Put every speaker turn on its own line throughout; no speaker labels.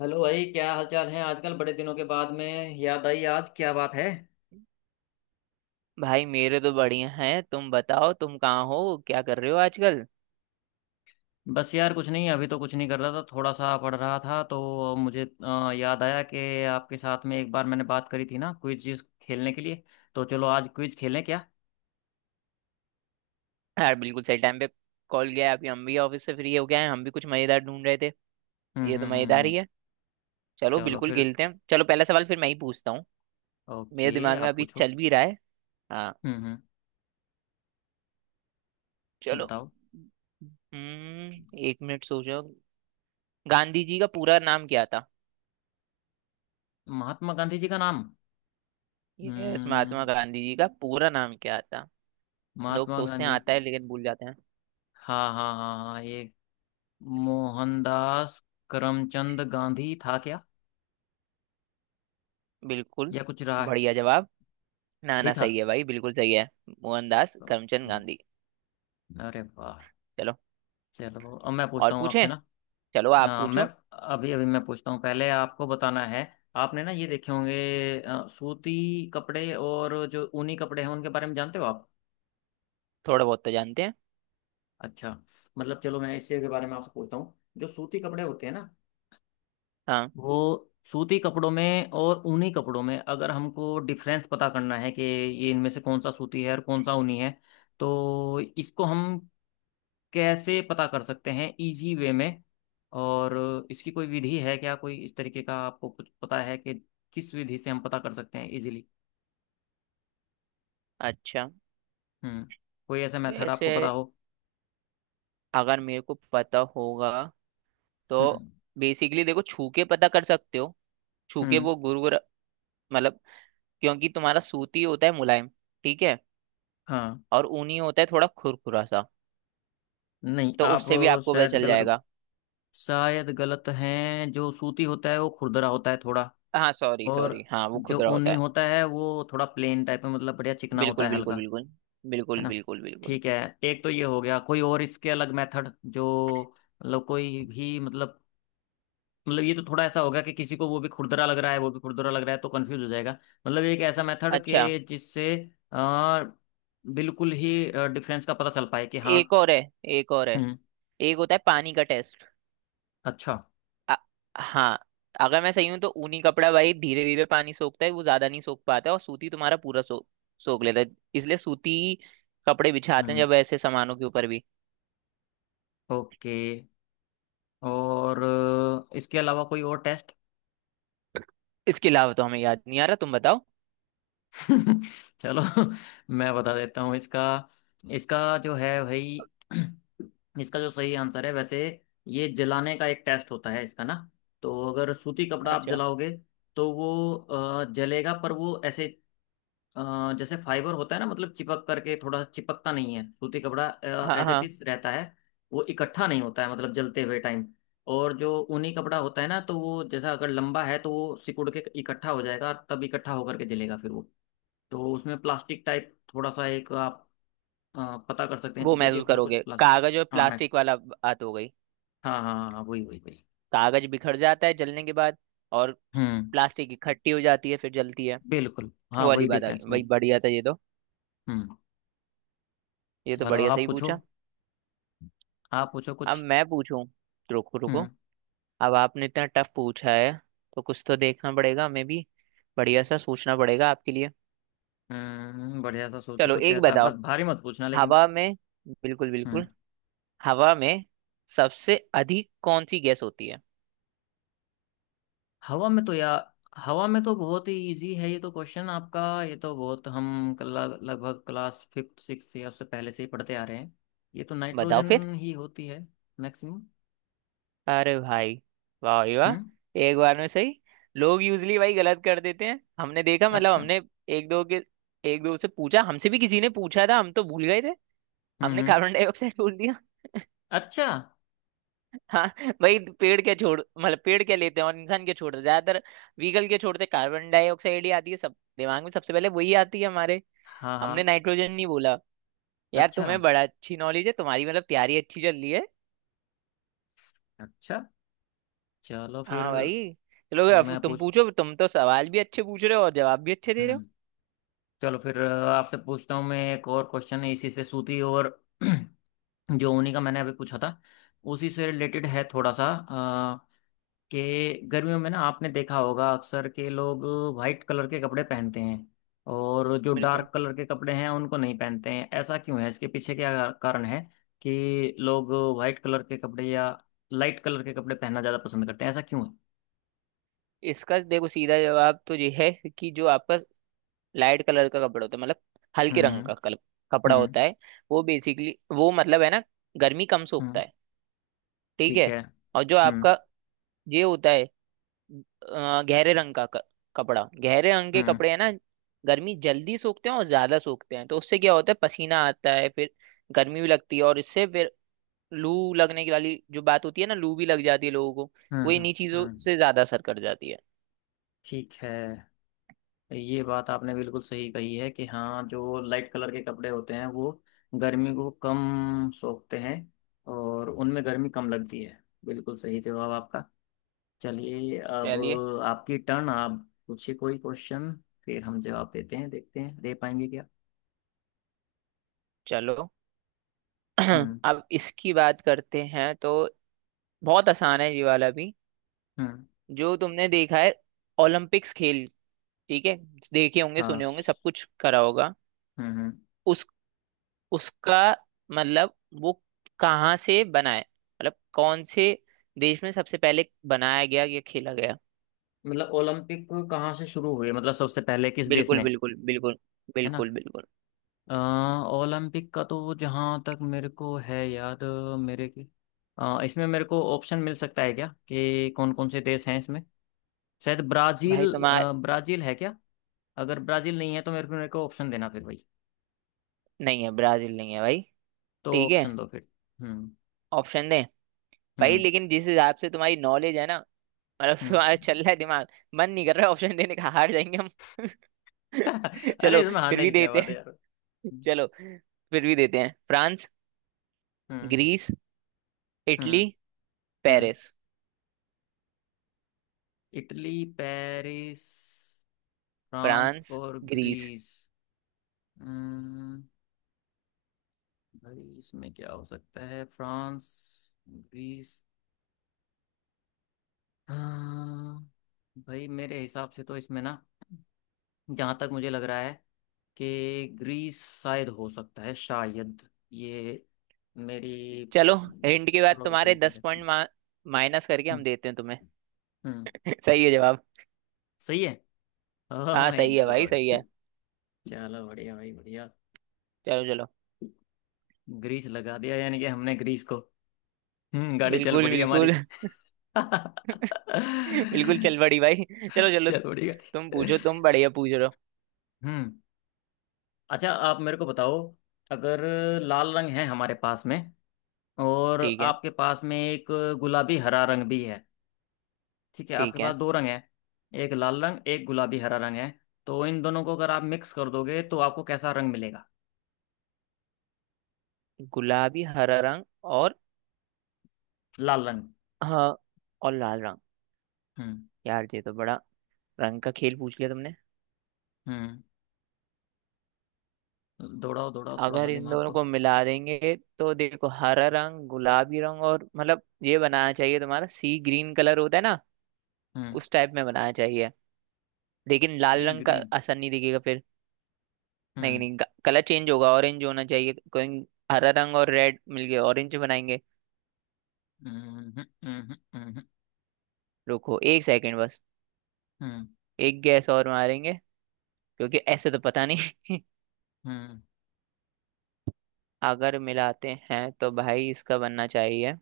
Hello भाई, क्या हालचाल है आजकल? बड़े दिनों के बाद में याद आई, आज क्या बात है?
भाई मेरे तो बढ़िया हैं। तुम बताओ, तुम कहाँ हो, क्या कर रहे हो आजकल?
बस यार, कुछ नहीं। अभी तो कुछ नहीं कर रहा था, थोड़ा सा पढ़ रहा था। तो मुझे याद आया कि आपके साथ में एक बार मैंने बात करी थी ना, क्विज खेलने के लिए। तो चलो आज क्विज खेलें क्या?
यार बिल्कुल सही टाइम पे कॉल गया। अभी हम भी ऑफिस से फ्री हो गए हैं, हम भी कुछ मजेदार ढूंढ रहे थे।
हम्म,
ये तो
हम्म,
मजेदार
हम्म।
ही है। चलो
चलो
बिल्कुल
फिर।
खेलते हैं। चलो पहला सवाल फिर मैं ही पूछता हूँ। मेरे
ओके,
दिमाग में
आप
अभी
पूछो।
चल भी रहा है। हाँ,
हम्म, हम्म।
चलो।
बताओ।
हम्म, एक मिनट सोचो। गांधी जी का पूरा नाम क्या था?
महात्मा गांधी जी का नाम।
यस, महात्मा
हम्म।
गांधी जी का पूरा नाम क्या था? लोग
महात्मा
सोचते हैं
गांधी।
आता है लेकिन भूल जाते हैं।
हाँ, हाँ, हाँ, हाँ, ये मोहनदास करमचंद गांधी था क्या?
बिल्कुल,
या कुछ रहा है?
बढ़िया जवाब। ना
सही
ना,
था।
सही है भाई, बिल्कुल सही है। मोहनदास करमचंद
ओके।
गांधी।
अरे वाह!
चलो
चलो, अब मैं
और
पूछता हूँ आपसे
पूछें।
ना।
चलो आप
अ, मैं
पूछो।
अभी अभी मैं पूछता हूँ, पहले आपको बताना है। आपने ना ये देखे होंगे सूती कपड़े, और जो ऊनी कपड़े हैं उनके बारे में जानते हो आप?
थोड़ा बहुत तो जानते हैं।
अच्छा। मतलब चलो, मैं इसी के बारे में आपसे पूछता हूँ। जो सूती कपड़े होते हैं ना,
हाँ।
वो सूती कपड़ों में और ऊनी कपड़ों में अगर हमको डिफरेंस पता करना है कि ये इनमें से कौन सा सूती है और कौन सा ऊनी है, तो इसको हम कैसे पता कर सकते हैं इजी वे में? और इसकी कोई विधि है क्या? कोई इस तरीके का आपको कुछ पता है कि किस विधि से हम पता कर सकते हैं इजीली?
अच्छा।
हम्म। कोई ऐसा मेथड आपको
वैसे
पता हो?
अगर मेरे को पता होगा तो
हम्म,
बेसिकली देखो, छू के पता कर सकते हो। छू के
हम्म।
वो मतलब, क्योंकि तुम्हारा सूती होता है मुलायम, ठीक है।
हाँ।
और ऊनी होता है थोड़ा खुरखुरा सा,
नहीं,
तो
आप
उससे भी आपको पता
शायद
चल
गलत
जाएगा।
शायद गलत हैं जो सूती होता है वो खुरदरा होता है थोड़ा।
हाँ सॉरी
और
सॉरी, हाँ वो
जो
खुदरा होता
ऊनी
है।
होता है वो थोड़ा प्लेन टाइप में, मतलब बढ़िया चिकना होता
बिल्कुल
है,
बिल्कुल
हल्का।
बिल्कुल।
है
बिल्कुल
ना।
बिल्कुल बिल्कुल।
ठीक है। एक तो ये हो गया, कोई और इसके अलग मेथड जो, मतलब कोई भी, मतलब ये तो थोड़ा ऐसा होगा कि किसी को वो भी खुरदरा लग रहा है, वो भी खुरदरा लग रहा है, तो कंफ्यूज हो जाएगा। मतलब एक ऐसा मेथड
अच्छा,
के जिससे आ, बिल्कुल ही डिफरेंस का पता चल पाए कि हाँ।
एक और है। एक और है
हम्म।
एक होता है पानी का टेस्ट।
अच्छा।
अ- हाँ, अगर मैं सही हूं तो ऊनी कपड़ा भाई धीरे धीरे पानी सोखता है, वो ज्यादा नहीं सोख पाता है, और सूती तुम्हारा पूरा सो सोख लेता है। इसलिए सूती कपड़े बिछाते हैं
हम्म।
जब ऐसे सामानों के ऊपर भी।
ओके। और इसके अलावा कोई और टेस्ट?
इसके अलावा तो हमें याद नहीं आ रहा, तुम बताओ।
चलो। मैं बता देता हूँ इसका। इसका जो है भाई। इसका जो सही आंसर है वैसे, ये जलाने का एक टेस्ट होता है इसका ना। तो अगर सूती कपड़ा आप
अच्छा।
जलाओगे तो वो जलेगा, पर वो ऐसे, जैसे फाइबर होता है ना, मतलब चिपक करके, थोड़ा सा चिपकता नहीं है सूती कपड़ा।
हाँ
एज इट
हाँ,
इज रहता है। वो इकट्ठा नहीं होता है, मतलब जलते हुए टाइम। और जो ऊनी कपड़ा होता है ना, तो वो जैसा, अगर लंबा है तो वो सिकुड़ के इकट्ठा हो जाएगा, और तब इकट्ठा होकर के जलेगा फिर वो। तो उसमें प्लास्टिक टाइप थोड़ा सा, एक आप पता कर सकते हैं
वो
चीजें कि
महसूस
उसमें कुछ
करोगे,
प्लास्टिक।
कागज और
हाँ मैं
प्लास्टिक वाला बात हो गई।
हाँ, हाँ, हाँ, हाँ, वही वही वही।
कागज बिखर जाता है जलने के बाद, और
हम्म।
प्लास्टिक इकट्ठी हो जाती है फिर जलती है।
बिल्कुल,
वो
हाँ,
वाली
वही
बात आ
डिफरेंस
गई भाई,
वही।
बढ़िया था ये तो।
हम्म।
ये तो
चलो,
बढ़िया
आप
सही
पूछो।
पूछा।
आप पूछो
अब
कुछ।
मैं पूछूं, रुको रुको।
हम्म,
अब आपने इतना टफ पूछा है तो कुछ तो देखना पड़ेगा हमें भी। बढ़िया सा सोचना पड़ेगा आपके लिए।
हम्म। बढ़िया सा सोचो
चलो
कुछ
एक
ऐसा, बस
बताओ,
भारी मत पूछना लेकिन।
हवा में, बिल्कुल
हम्म।
बिल्कुल, हवा में सबसे अधिक कौन सी गैस होती है?
हवा में तो यार, हवा में तो बहुत ही इजी है ये तो, क्वेश्चन आपका ये तो बहुत लगभग क्लास फिफ्थ सिक्स या उससे पहले से ही पढ़ते आ रहे हैं। ये तो
बताओ फिर।
नाइट्रोजन ही होती है। मैक्सिमम।
अरे भाई, वाह भाई वाह,
हम्म।
एक बार में सही। लोग यूजली भाई गलत कर देते हैं, हमने देखा। मतलब
अच्छा।
हमने एक दो के एक दो से पूछा, हमसे भी किसी ने पूछा था, हम तो भूल गए थे।
हम्म,
हमने
हम्म।
कार्बन डाइऑक्साइड बोल दिया।
अच्छा।
हाँ, भाई पेड़ क्या छोड़ मतलब पेड़ क्या लेते हैं और इंसान क्या छोड़ते हैं, ज्यादातर व्हीकल क्या छोड़ते हैं, कार्बन डाइऑक्साइड ही आती है सब दिमाग में। सबसे पहले वही आती है हमारे,
हाँ,
हमने
हाँ।
नाइट्रोजन नहीं बोला। यार
अच्छा।
तुम्हें बड़ा अच्छी नॉलेज है तुम्हारी, मतलब तैयारी अच्छी चल रही है।
अच्छा। चलो फिर।
हाँ भाई, चलो अब
मैं
तुम
पूछता।
पूछो। तुम तो सवाल भी अच्छे पूछ रहे हो और जवाब भी अच्छे दे रहे हो।
हम्म। चलो फिर, आपसे पूछता हूँ मैं एक और क्वेश्चन इसी से सूती और जो ऊनी का मैंने अभी पूछा था, उसी से रिलेटेड है थोड़ा सा। अ, कि गर्मियों में ना, आपने देखा होगा अक्सर के लोग वाइट कलर के कपड़े पहनते हैं। और जो
बिल्कुल।
डार्क कलर के कपड़े हैं उनको नहीं पहनते हैं, ऐसा क्यों है? इसके पीछे क्या कारण है कि लोग वाइट कलर के कपड़े या लाइट कलर के कपड़े पहनना ज़्यादा पसंद करते हैं, ऐसा क्यों है?
इसका देखो सीधा जवाब तो ये है कि जो आपका लाइट कलर का कपड़ा होता है, मतलब हल्के रंग
हम्म,
का कपड़ा
हम्म,
होता है, वो बेसिकली, वो मतलब है ना, गर्मी कम सोखता
हम्म।
है, ठीक
ठीक
है।
है,
और जो
हम्म।
आपका ये होता है गहरे रंग का कपड़ा, गहरे रंग के
हम्म,
कपड़े है ना, गर्मी जल्दी सोखते हैं और ज्यादा सोखते हैं, तो उससे क्या होता है, पसीना आता है, फिर गर्मी भी लगती है, और इससे फिर लू लगने की वाली जो बात होती है ना, लू भी लग जाती है लोगों को।
हम्म,
वो
हम्म,
इन्हीं चीजों
हम्म।
से ज्यादा असर कर जाती है।
ठीक है। ये बात आपने बिल्कुल सही कही है कि हाँ, जो लाइट कलर के कपड़े होते हैं वो गर्मी को कम सोखते हैं, और उनमें गर्मी कम लगती है। बिल्कुल सही जवाब आपका। चलिए अब,
चलिए,
आपकी टर्न, आप पूछिए कोई क्वेश्चन। फिर हम जवाब देते हैं, देखते हैं दे पाएंगे क्या।
चलो
हम्म,
अब इसकी बात करते हैं तो बहुत आसान है ये वाला भी।
हम्म।
जो तुमने देखा है ओलंपिक्स खेल, ठीक है, देखे होंगे
हाँ।
सुने होंगे सब कुछ करा होगा।
हम्म, हम्म।
उस उसका मतलब वो कहाँ से बना है, मतलब कौन से देश में सबसे पहले बनाया गया या खेला गया?
मतलब ओलंपिक कहाँ से शुरू हुए? मतलब सबसे पहले किस देश
बिल्कुल
ने?
बिल्कुल बिल्कुल।
है ना।
बिल्कुल बिल्कुल।
अ, ओलंपिक का तो जहाँ तक मेरे को है याद, अ, मेरे की इसमें मेरे को ऑप्शन मिल सकता है क्या कि कौन कौन से देश हैं इसमें? शायद
भाई
ब्राजील,
तुम्हारा,
ब्राजील है क्या? अगर ब्राजील नहीं है तो मेरे को ऑप्शन देना फिर भाई।
नहीं है, ब्राजील नहीं है भाई।
तो
ठीक है,
ऑप्शन दो फिर। हम्म,
ऑप्शन दे। भाई
हम्म,
लेकिन जिस हिसाब से तुम्हारी नॉलेज है ना, मतलब
हम्म।
तुम्हारा चल रहा है दिमाग, मन नहीं कर रहा ऑप्शन देने का, हार जाएंगे हम।
अरे,
चलो
इसमें
फिर
हारने
भी
की क्या
देते
बात है
हैं।
यार? हम्म,
चलो फिर भी देते हैं, फ्रांस,
हम्म,
ग्रीस, इटली,
हम्म, हम्म।
Paris.
Italy, Paris, France
France,
और
ग्रीस।
ग्रीस। हम्म। भाई इसमें क्या हो सकता है, फ्रांस, ग्रीस, हाँ। भाई मेरे हिसाब से तो इसमें ना, जहाँ तक मुझे लग रहा है कि ग्रीस शायद हो सकता है, शायद, ये मेरी
चलो, हिंट के बाद तुम्हारे
प्रोबेबिलिटी
दस
है।
पॉइंट माइनस करके हम
हम्म,
देते हैं तुम्हें।
हम्म।
सही है जवाब।
सही है। ओह
हाँ
माय
सही है भाई, सही
गॉड।
है।
चलो बढ़िया भाई, बढ़िया।
चलो चलो,
ग्रीस लगा दिया, यानी कि हमने ग्रीस को। हम्म, गाड़ी चल
बिल्कुल
पड़ी
बिल्कुल।
हमारी।
बिल्कुल चल बड़ी भाई, चलो चलो।
चल बढ़िया।
तुम पूछो, तुम बढ़िया पूछ रहे हो।
हम्म। अच्छा, आप मेरे को बताओ, अगर लाल रंग है हमारे पास में, और
ठीक है।
आपके पास में एक गुलाबी हरा रंग भी है। ठीक है, आपके
ठीक
पास
है।
दो रंग है, एक लाल रंग, एक गुलाबी हरा रंग है। तो इन दोनों को अगर आप मिक्स कर दोगे तो आपको कैसा रंग मिलेगा?
गुलाबी हरा रंग और,
लाल रंग।
हाँ और लाल रंग।
हम्म।
यार ये तो बड़ा रंग का खेल पूछ लिया तुमने।
हम्म, दौड़ाओ दौड़ाओ थोड़ा सा
अगर इन
दिमाग
दोनों
को।
को मिला देंगे तो देखो, हरा रंग, गुलाबी रंग, और मतलब ये बनाना चाहिए, तुम्हारा सी ग्रीन कलर होता है ना,
हम्म।
उस टाइप में बनाना चाहिए। लेकिन लाल
सी
रंग का
ग्रीन।
असर नहीं दिखेगा फिर। नहीं
हम्म,
नहीं, कलर चेंज होगा, ऑरेंज होना चाहिए कोई। हरा रंग और रेड मिलके ऑरेंज बनाएंगे।
हम्म, हम्म, हम्म,
रुको एक सेकंड बस,
हम्म,
एक गैस और मारेंगे क्योंकि ऐसे तो पता नहीं।
हम्म,
अगर मिलाते हैं तो भाई इसका बनना चाहिए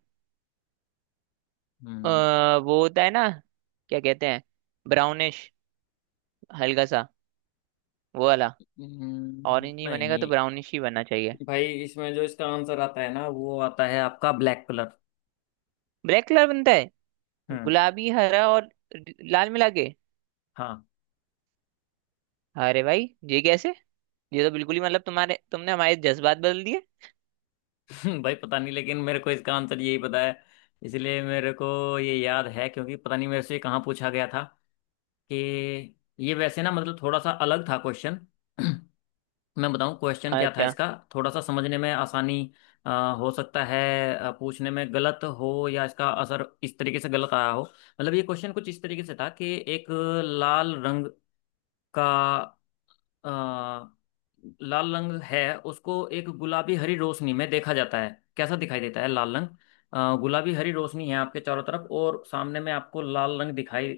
हम्म,
वो होता है ना, क्या कहते हैं, ब्राउनिश, हल्का सा, वो वाला। ऑरेंज ही बनेगा तो
नहीं।
ब्राउनिश ही बनना चाहिए।
भाई इसमें जो इसका आंसर आता है ना, वो आता है आपका ब्लैक कलर।
ब्लैक कलर बनता है?
हम्म।
गुलाबी हरा और लाल मिला के?
हाँ।
अरे भाई ये कैसे? ये तो बिल्कुल ही मतलब तुम्हारे तुमने हमारे जज्बात बदल दिए।
भाई पता नहीं लेकिन मेरे को इसका आंसर यही पता है। इसलिए मेरे को ये याद है क्योंकि पता नहीं मेरे से कहाँ पूछा गया था कि ये वैसे ना, मतलब थोड़ा सा अलग था क्वेश्चन। मैं बताऊँ क्वेश्चन क्या था
अच्छा,
इसका, थोड़ा सा समझने में आसानी। अ, हो सकता है पूछने में गलत हो, या इसका असर इस तरीके से गलत आया हो। मतलब ये क्वेश्चन कुछ इस तरीके से था कि एक लाल रंग का अ, लाल रंग है, उसको एक गुलाबी हरी रोशनी में देखा जाता है, कैसा दिखाई देता है लाल रंग? गुलाबी हरी रोशनी है आपके चारों तरफ और सामने में आपको लाल रंग दिखाई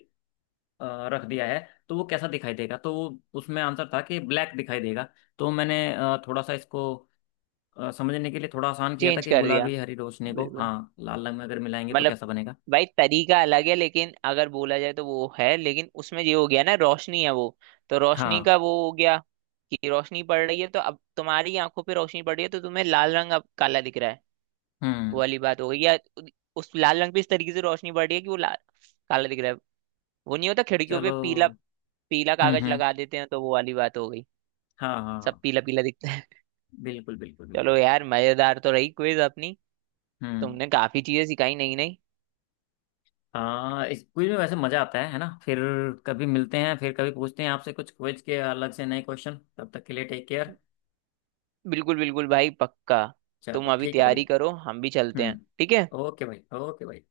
रख दिया है, तो वो कैसा दिखाई देगा? तो वो उसमें आंसर था कि ब्लैक दिखाई देगा। तो मैंने थोड़ा सा इसको समझने के लिए थोड़ा आसान किया था
चेंज
कि
कर दिया,
गुलाबी हरी रोशनी को,
बिल्कुल।
हाँ, लाल रंग में अगर मिलाएंगे तो
मतलब
कैसा बनेगा?
भाई तरीका अलग है, लेकिन अगर बोला जाए तो वो है, लेकिन उसमें ये हो गया ना, रोशनी है वो, तो रोशनी
हाँ।
का वो हो गया, कि रोशनी पड़ रही है, तो अब तुम्हारी आंखों पे रोशनी पड़ रही है तो तुम्हें लाल रंग अब काला दिख रहा है। वो
हम्म।
वाली बात हो गई। या उस लाल रंग पे इस तरीके से रोशनी पड़ रही है कि वो लाल काला दिख रहा है। वो नहीं होता, खिड़कियों पे पीला
चलो।
पीला
हम्म,
कागज
हम्म।
लगा देते हैं, तो वो वाली बात हो गई।
हाँ, हाँ,
सब
हाँ,
पीला पीला दिखता है।
बिल्कुल बिल्कुल
चलो
बिल्कुल।
यार, मजेदार तो रही क्विज अपनी।
हम्म।
तुमने काफी चीजें सिखाई नई नई।
हाँ, इस क्विज में वैसे मजा आता है ना? फिर कभी मिलते हैं, फिर कभी पूछते हैं आपसे कुछ क्विज के अलग से नए क्वेश्चन। तब तक के लिए टेक केयर।
बिल्कुल बिल्कुल भाई, पक्का।
चलो
तुम अभी
ठीक है भाई।
तैयारी करो, हम भी चलते हैं,
हम्म।
ठीक है।
ओके भाई, ओके भाई।